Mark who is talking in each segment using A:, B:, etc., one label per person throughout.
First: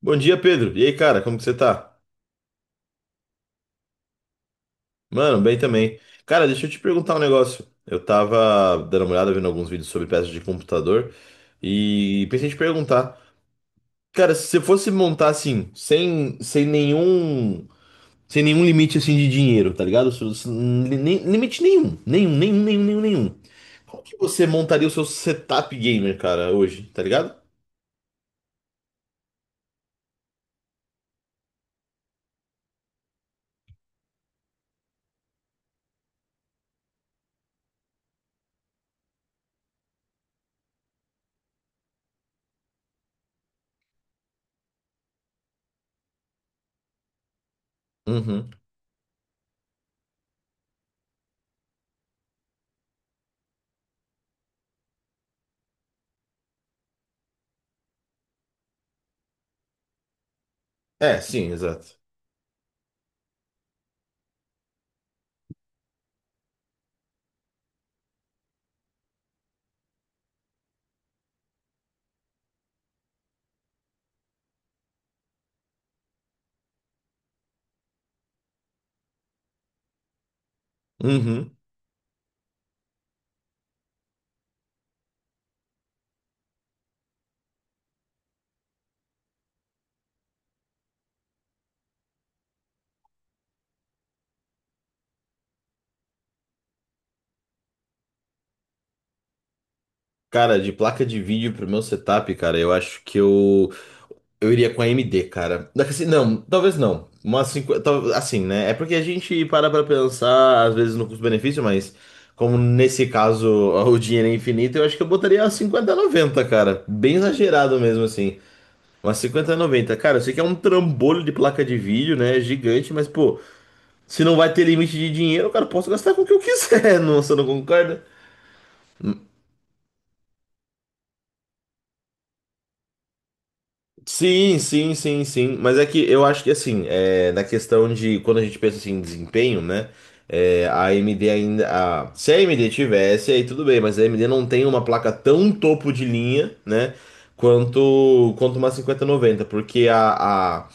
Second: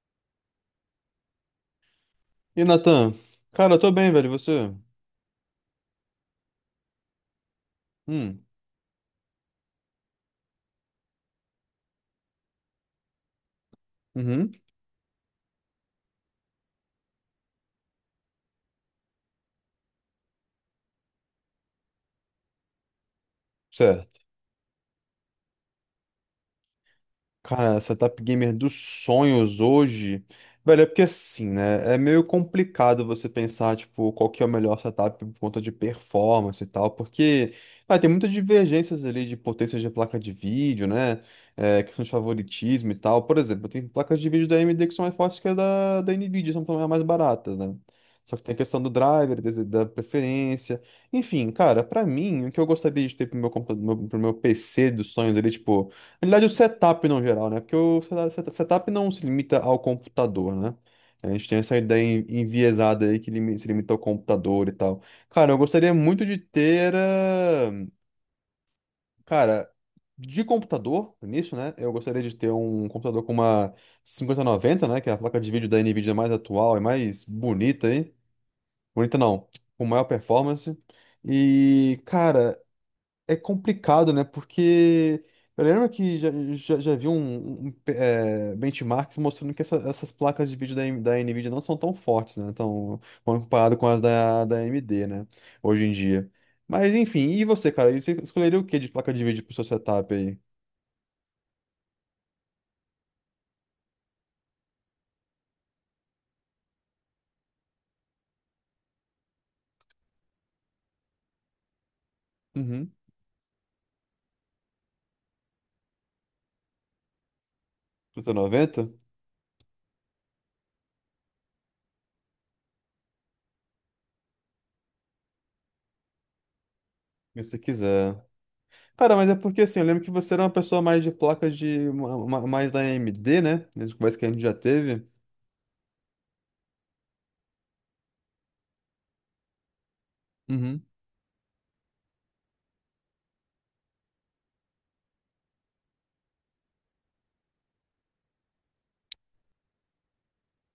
A: Bom dia, Pedro. E aí, cara, como que você tá?
B: E Natan? Cara, eu tô bem, velho. E você?
A: Mano, bem também. Cara, deixa eu te perguntar um negócio. Eu
B: Hum,
A: tava dando uma olhada, vendo alguns vídeos sobre peças de computador e pensei em te perguntar. Cara, se
B: uhum,
A: você fosse montar assim, sem nenhum limite assim de dinheiro, tá ligado? Limite nenhum, nenhum, nenhum, nenhum, nenhum, nenhum. Como
B: certo.
A: que você montaria o seu setup gamer, cara, hoje, tá ligado?
B: Cara, setup gamer dos sonhos hoje. Velho, é porque assim, né? É meio complicado você pensar, tipo, qual que é o melhor setup por conta de performance e tal, porque tem muitas divergências ali de potência de placa de vídeo, né? É, questão de favoritismo e tal. Por exemplo, tem placas de vídeo da AMD que são mais fortes que as da Nvidia, são também as mais baratas, né? Só que
A: Uhum.
B: tem a questão do driver, da preferência. Enfim, cara, pra mim, o que eu gostaria de ter pro meu PC dos sonhos ali, tipo. Na verdade, o setup no geral, né? Porque o setup não se limita ao computador, né?
A: É,
B: A gente
A: sim,
B: tem essa
A: exato.
B: ideia enviesada aí que se limita ao computador e tal. Cara, eu gostaria muito de ter. Cara, de computador, nisso, né? Eu gostaria de ter um computador com uma 5090, né? Que é a placa de vídeo da NVIDIA mais atual e mais bonita aí. Bonita não, com maior performance.
A: Uhum.
B: E, cara, é complicado, né? Porque eu lembro que já vi benchmarks mostrando que essas placas de vídeo da NVIDIA não são tão fortes, né? Então, quando comparado com as da AMD, né? Hoje em dia. Mas enfim, e você, cara? E você escolheria o que de placa de vídeo pro seu setup aí?
A: Cara, de placa de vídeo pro meu setup, cara, eu acho que eu iria com a AMD, cara. Daqui assim, não, talvez não. Uma 50 assim, né? É porque a gente para pra pensar, às vezes, no custo-benefício, mas como
B: Uhum.
A: nesse caso o dinheiro é infinito, eu acho que eu botaria umas cinquenta a noventa, cara. Bem exagerado mesmo,
B: trinta e
A: assim.
B: noventa,
A: Uma noventa. Cara, eu sei que é um trambolho de placa de vídeo, né? Gigante, mas, pô, se não vai ter limite de dinheiro, cara, eu posso gastar com o que eu quiser, não, você
B: Se
A: não
B: você
A: concorda?
B: quiser. Cara, mas é porque assim, eu lembro que você era uma pessoa mais de placas de mais da AMD, né? Nas conversas que a gente já
A: Sim, sim,
B: teve.
A: sim, sim. Mas é que eu acho que assim, é, na questão de quando a gente pensa assim, em desempenho, né? É, a AMD ainda. Se a AMD tivesse, aí tudo bem, mas a AMD não tem uma placa tão topo de linha, né? Quanto uma 5090 porque a, a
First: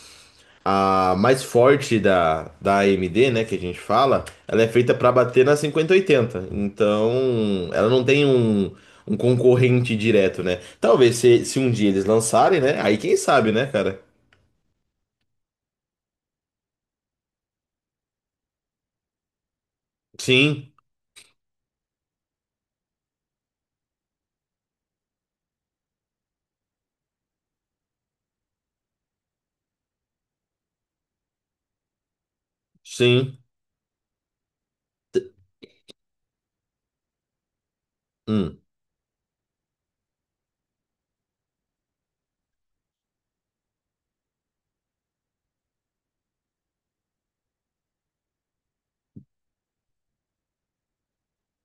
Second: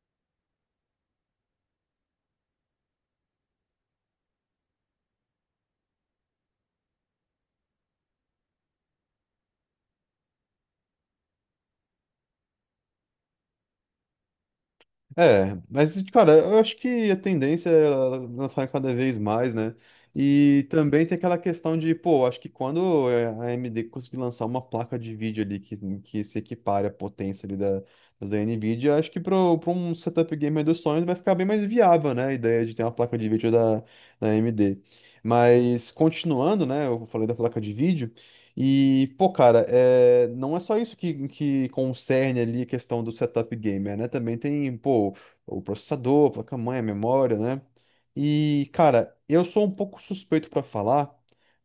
A: a mais forte da AMD, né, que a gente fala, ela é feita para bater na 5080. Então, ela não tem um concorrente direto, né? Talvez se um dia eles lançarem, né? Aí quem sabe, né, cara?
B: É, mas, cara, eu acho que a tendência é ela falar cada vez mais, né? E
A: Sim,
B: também tem aquela questão de, pô, acho que quando é, a AMD conseguir lançar uma placa de vídeo ali que se equipare à potência ali da NVIDIA, acho que para um setup gamer dos sonhos vai ficar bem mais viável, né? A ideia de ter uma placa de
A: sim.
B: vídeo da AMD. Mas, continuando, né? Eu falei da placa de vídeo.
A: Hum,
B: E, pô, cara, é, não é só isso que concerne ali a questão do setup gamer, né? Também tem, pô, o processador, a placa-mãe, a memória, né? E, cara, eu sou um pouco suspeito pra falar,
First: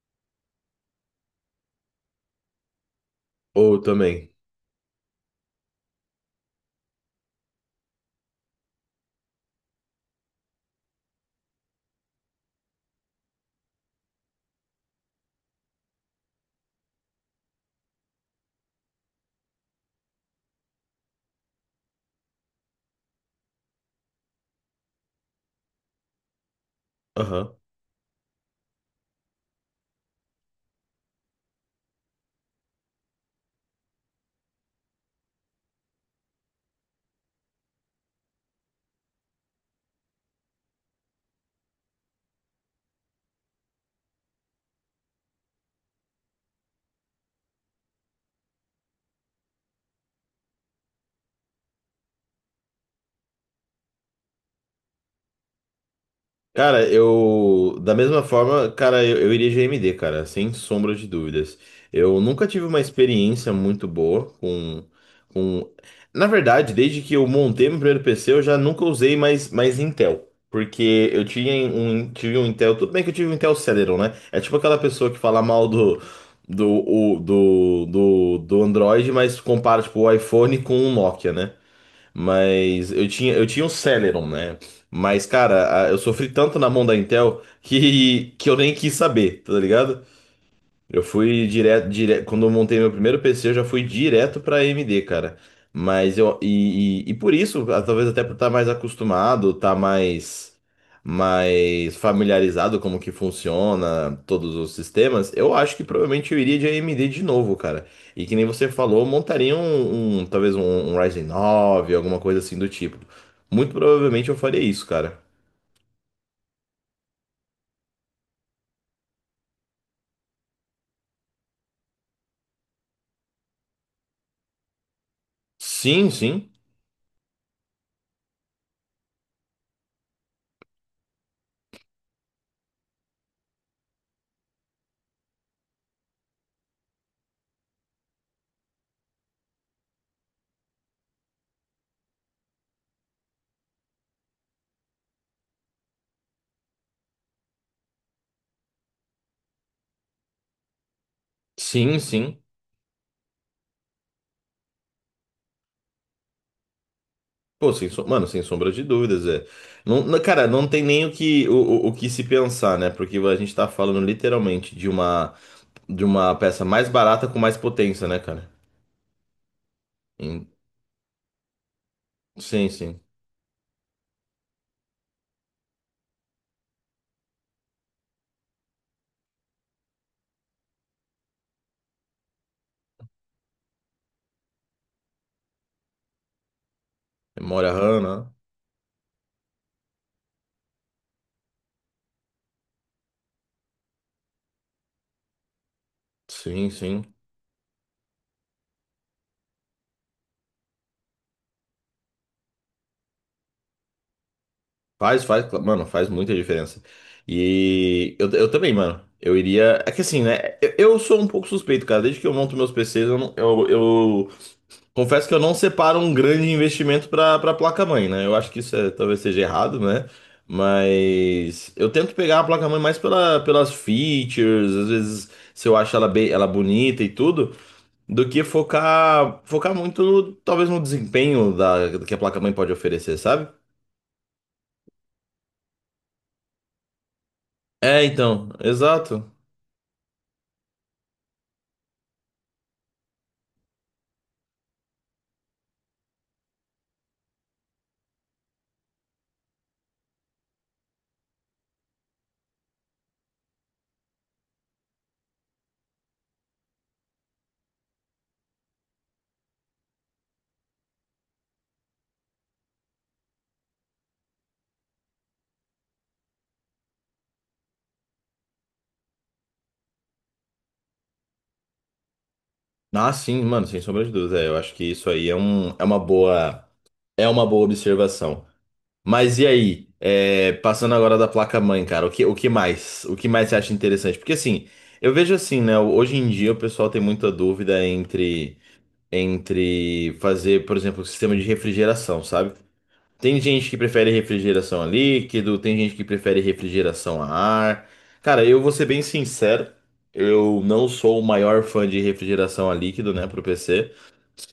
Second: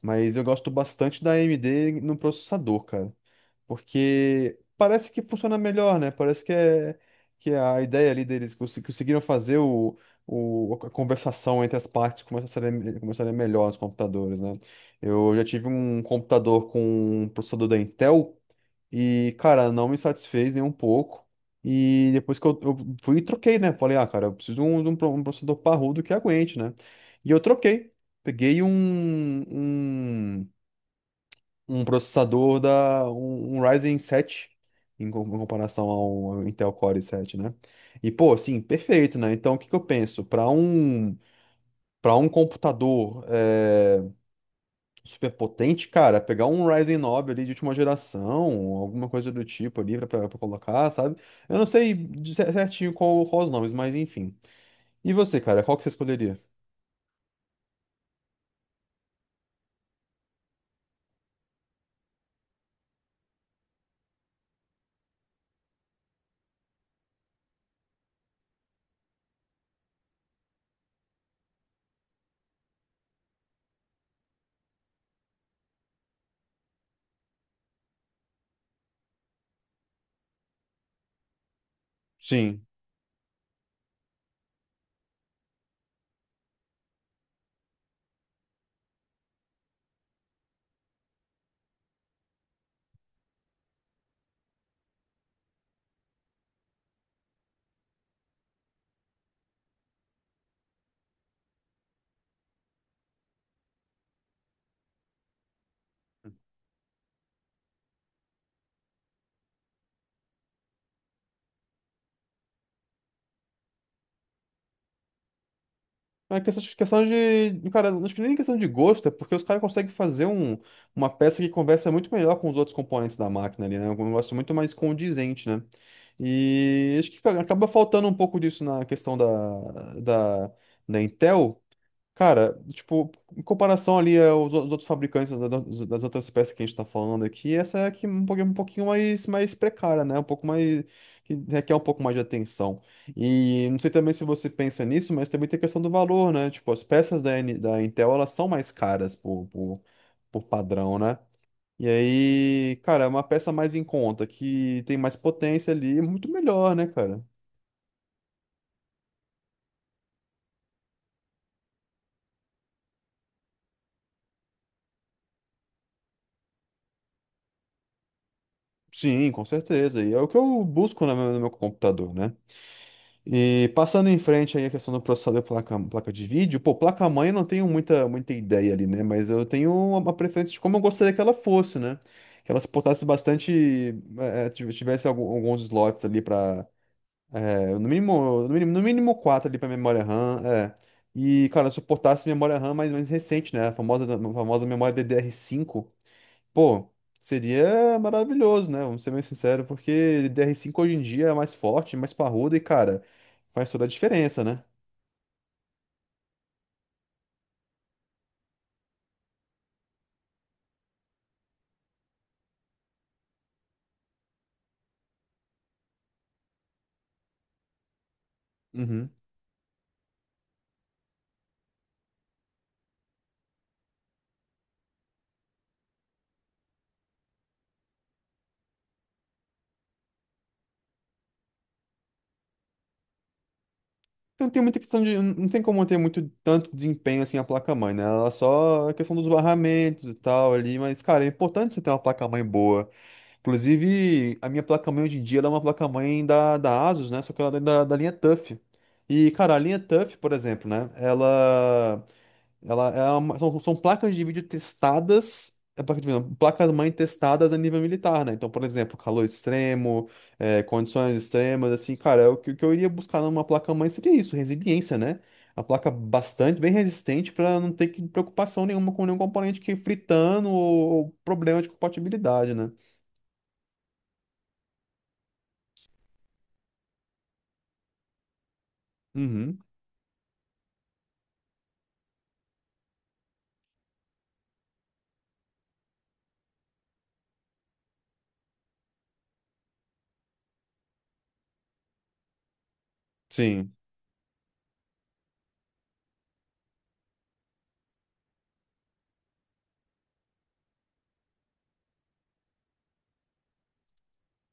B: mas eu gosto bastante da AMD no processador, cara.
A: ou também.
B: Porque parece que funciona melhor, né? Parece que é a ideia ali deles conseguiram fazer a conversação entre as partes começar a ser melhor nos computadores, né? Eu já tive um computador com um processador da Intel e, cara, não me satisfez nem um pouco. E depois que eu fui e troquei, né? Falei, ah, cara, eu preciso um processador parrudo que aguente, né? E eu
A: Aham.
B: troquei. Peguei um processador um Ryzen 7 em comparação ao Intel Core 7, né? E pô, assim, perfeito, né? Então o que que eu penso? Para um computador é, super potente, cara, pegar um Ryzen 9 ali de última geração, alguma coisa do tipo ali para colocar, sabe? Eu não sei de certinho qual os nomes, mas enfim. E você, cara, qual que você escolheria?
A: Cara, eu. Da mesma forma, cara, eu iria GMD, cara, sem sombra de dúvidas. Eu nunca tive uma experiência muito boa com. Na verdade, desde que eu montei meu primeiro PC, eu já nunca usei mais Intel. Porque tive um Intel. Tudo bem que eu tive um Intel Celeron, né? É tipo aquela pessoa que fala mal do Android, mas compara tipo, o iPhone com o Nokia, né?
B: Sim.
A: Mas eu tinha um Celeron, né? Mas, cara, eu sofri tanto na mão da Intel que eu nem quis saber, tá ligado? Eu fui direto, direto, quando eu montei meu primeiro PC, eu já fui direto pra AMD, cara. Mas e por isso, ah, talvez até por estar mais acostumado, estar mais familiarizado como que funciona todos os sistemas, eu acho que provavelmente eu iria de AMD de novo, cara. E que nem você falou, eu montaria talvez um Ryzen 9, alguma coisa assim do tipo. Muito provavelmente eu faria isso, cara.
B: É questão de. Cara, acho que nem questão de gosto, é porque os caras conseguem fazer uma peça que conversa muito melhor com os outros componentes da máquina ali, né? É um negócio muito mais condizente, né?
A: Sim, sim.
B: E acho que acaba faltando um pouco disso na questão da Intel. Cara, tipo, em comparação ali aos os outros fabricantes das outras peças que a gente tá falando aqui, essa é aqui um pouquinho mais precária, né? Um pouco mais, que requer um pouco mais de atenção. E não sei também se você pensa nisso, mas também tem a questão do valor, né? Tipo, as peças da Intel, elas são mais caras por padrão, né? E
A: Sim, sim.
B: aí, cara, é uma peça mais em conta, que tem mais potência ali, é muito melhor, né, cara?
A: Pô, sem som- mano, sem sombra de dúvidas, é. Não, cara, não tem nem o que se pensar, né? Porque a gente tá falando literalmente de uma peça mais barata com mais potência, né, cara?
B: Sim, com certeza. E é o que
A: Em-
B: eu busco no meu computador, né?
A: sim, sim.
B: E passando em frente aí a questão do processador placa de vídeo, pô, placa-mãe eu não tenho muita ideia ali, né? Mas eu tenho uma preferência de como eu gostaria que ela fosse, né? Que ela suportasse bastante, tivesse alguns slots ali para,
A: Memória
B: no
A: RAM, né?
B: mínimo, no mínimo, no mínimo quatro ali para memória RAM, é. E, cara, suportasse memória RAM mais recente, né? A famosa memória DDR5.
A: Sim,
B: Pô,
A: sim.
B: seria maravilhoso, né? Vamos ser bem sinceros, porque DR5 hoje em dia é mais forte, mais parrudo e, cara, faz toda a diferença, né?
A: Faz, faz, mano, faz muita diferença. E eu também, mano. Eu iria. É que assim, né? Eu sou um pouco suspeito, cara. Desde que eu monto meus PCs, eu, não- eu, Confesso que eu não separo um grande investimento para placa-mãe, né? Eu acho que isso
B: Uhum.
A: talvez seja errado, né? Mas eu tento pegar a placa-mãe mais pelas features, às vezes se eu acho ela bem, ela bonita e tudo, do que focar muito talvez no desempenho da que a placa-mãe pode oferecer, sabe?
B: Não tem muita questão de. Não tem como ter muito tanto desempenho assim a placa-mãe, né?
A: É,
B: Ela é
A: então,
B: só a questão dos
A: exato.
B: barramentos e tal ali, mas, cara, é importante você ter uma placa-mãe boa. Inclusive, a minha placa-mãe hoje em dia ela é uma placa-mãe da Asus, né? Só que ela é da linha TUF. E, cara, a linha TUF, por exemplo, né? Ela. Ela é são placas de vídeo testadas, é, placa de vídeo, não, placas-mãe testadas a nível militar, né? Então, por exemplo, calor extremo, é, condições extremas, assim, cara, o que eu iria buscar numa placa-mãe seria isso, resiliência, né? A placa bastante, bem resistente, para não ter que, preocupação nenhuma com nenhum componente que fritando ou problema de compatibilidade, né?
A: Ah, sim, mano, sem sombra de dúvida. É, eu acho que isso aí é uma boa observação. Mas e
B: Uhum,
A: aí? É, passando agora da placa-mãe, cara, o que mais? O que mais você acha interessante? Porque assim, eu vejo assim, né? Hoje em dia o pessoal tem muita dúvida entre fazer, por exemplo, o sistema de refrigeração, sabe? Tem gente
B: sim.
A: que prefere refrigeração a líquido, tem gente que prefere refrigeração a ar. Cara, eu vou ser bem sincero, eu não sou o maior fã de refrigeração a líquido, né, pro PC.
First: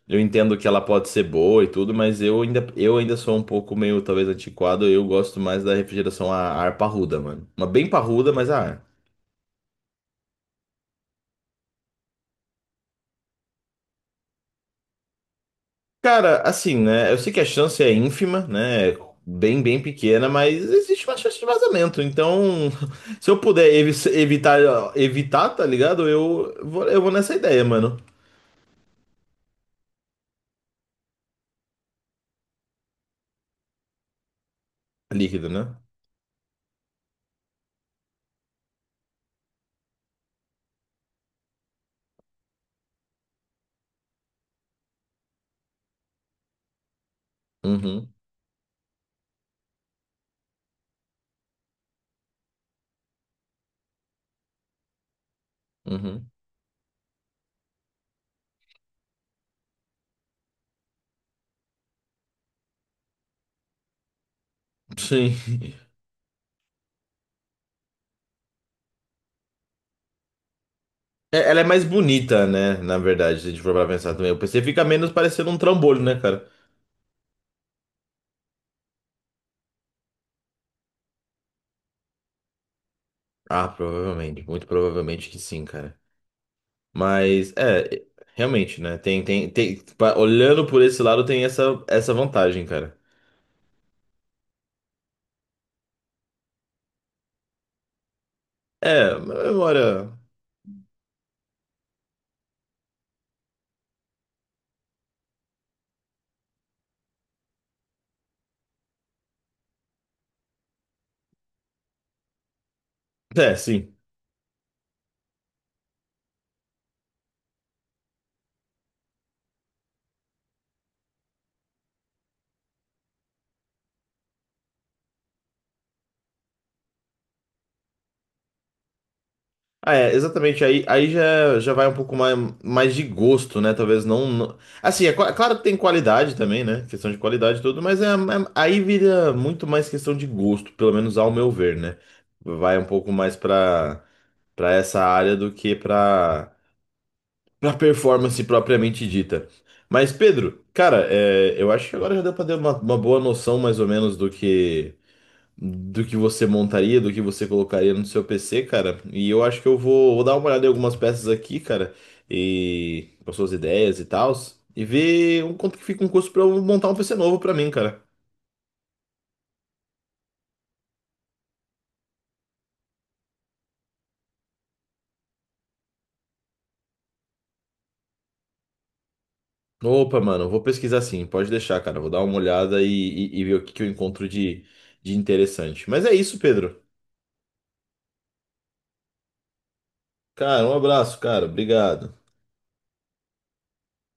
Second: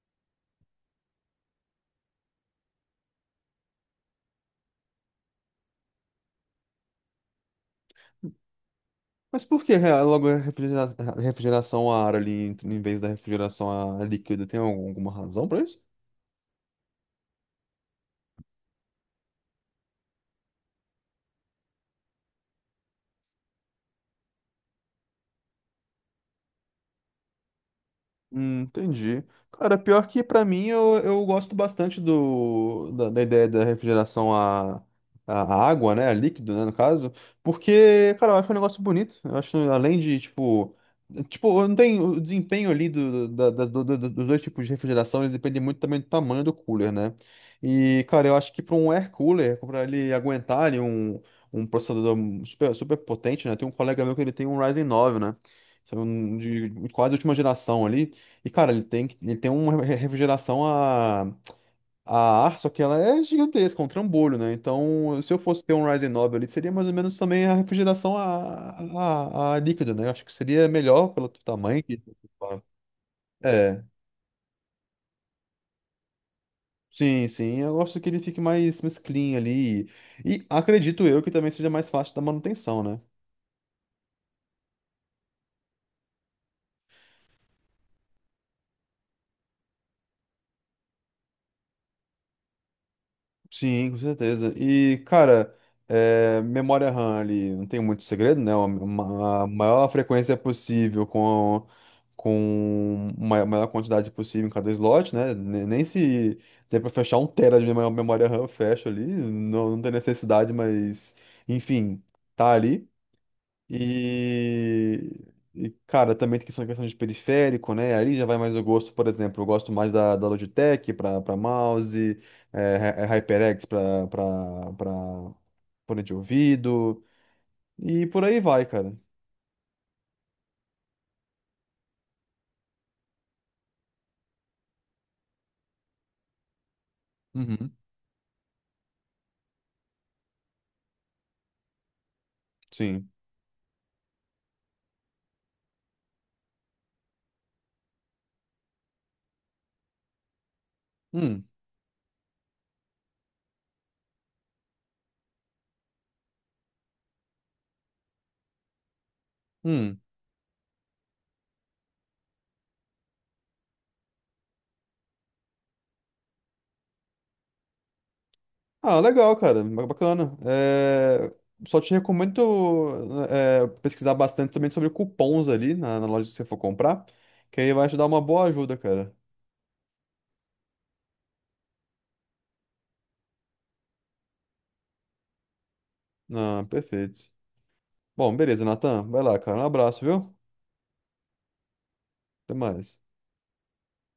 A: Eu entendo que ela pode ser boa e tudo, mas eu ainda sou um pouco meio, talvez, antiquado. Eu gosto mais da refrigeração a ar parruda, mano. Uma bem parruda, mas a ar.
B: Mas por que logo a refrigeração a ar ali em vez da refrigeração a líquido? Tem alguma razão para isso?
A: Cara, assim, né? Eu sei que a chance é ínfima, né? É, bem, bem pequena, mas existe uma chance de vazamento. Então, se eu puder evitar, tá ligado? Eu vou nessa ideia, mano.
B: Entendi. Cara, pior que pra mim eu gosto bastante da ideia da refrigeração à
A: Líquido, né?
B: água, né? A líquido, né, no caso. Porque, cara, eu acho um negócio bonito. Eu acho, além de, tipo. Tipo, não tem o desempenho ali do, da- da- do- do- do- dos dois tipos de refrigeração, eles dependem muito também do tamanho do cooler, né? E,
A: Uhum,
B: cara, eu acho que para um air cooler, para ele aguentar ali um processador super, super potente, né? Tem um colega meu que ele tem um Ryzen 9, né?
A: uhum.
B: São de quase última geração ali. E, cara, ele tem uma refrigeração a ar, só que ela é gigantesca, é um trambolho, né? Então, se
A: Sim.
B: eu fosse ter um Ryzen 9 ali, seria mais ou menos também a refrigeração a líquido, né? Eu acho que seria melhor pelo
A: É, ela é
B: tamanho.
A: mais bonita,
B: Tá.
A: né? Na verdade, se a gente for
B: É,
A: pra pensar também. O PC fica menos parecendo um trambolho, né, cara?
B: sim, sim. Eu gosto que ele fique mais clean ali. E acredito eu que também seja mais fácil da manutenção, né?
A: Ah, provavelmente, muito provavelmente que sim, cara. Mas é, realmente, né? Tem, olhando por esse lado, tem essa vantagem, cara.
B: Sim, com certeza. E, cara, é, memória RAM ali, não tem muito segredo, né?
A: É,
B: A maior
A: memória.
B: frequência possível com uma maior quantidade possível em cada slot, né? Nem se der pra fechar um tera de memória RAM, eu fecho ali. Não, não tem necessidade, mas, enfim, tá ali.
A: É, sim.
B: E, cara, também tem questão de periférico, né? Aí já vai mais o gosto, por exemplo, eu gosto mais da Logitech para mouse, é HyperX para fone de ouvido, e por aí vai, cara.
A: Ah, é, exatamente. Aí, já vai um pouco mais de gosto, né? Talvez não. Assim, é, é claro que tem qualidade também, né? Questão de qualidade e
B: Uhum,
A: tudo, mas aí vira muito mais questão de gosto, pelo menos ao meu ver, né? Vai um
B: sim.
A: pouco mais pra essa área do que pra performance propriamente dita. Mas, Pedro, cara,
B: Hum,
A: é, eu acho que agora já deu pra ter uma boa noção mais ou menos do que você montaria, do que você colocaria no seu PC, cara. E eu acho que eu
B: hum.
A: vou, vou dar uma olhada em algumas peças aqui, cara, e com as suas ideias e tals, e ver um quanto que fica um custo pra eu montar um PC novo pra mim, cara.
B: Ah, legal, cara, bacana. É, só te recomendo é, pesquisar bastante também sobre cupons ali na loja que você for comprar, que aí vai te dar uma boa ajuda, cara.
A: Opa, mano, vou pesquisar sim, pode deixar, cara. Vou dar uma olhada e ver o que que eu encontro de interessante. Mas é isso,
B: Ah,
A: Pedro.
B: perfeito. Bom, beleza, Natan. Vai lá, cara. Um abraço, viu?
A: Cara, um abraço, cara. Obrigado.
B: Até mais.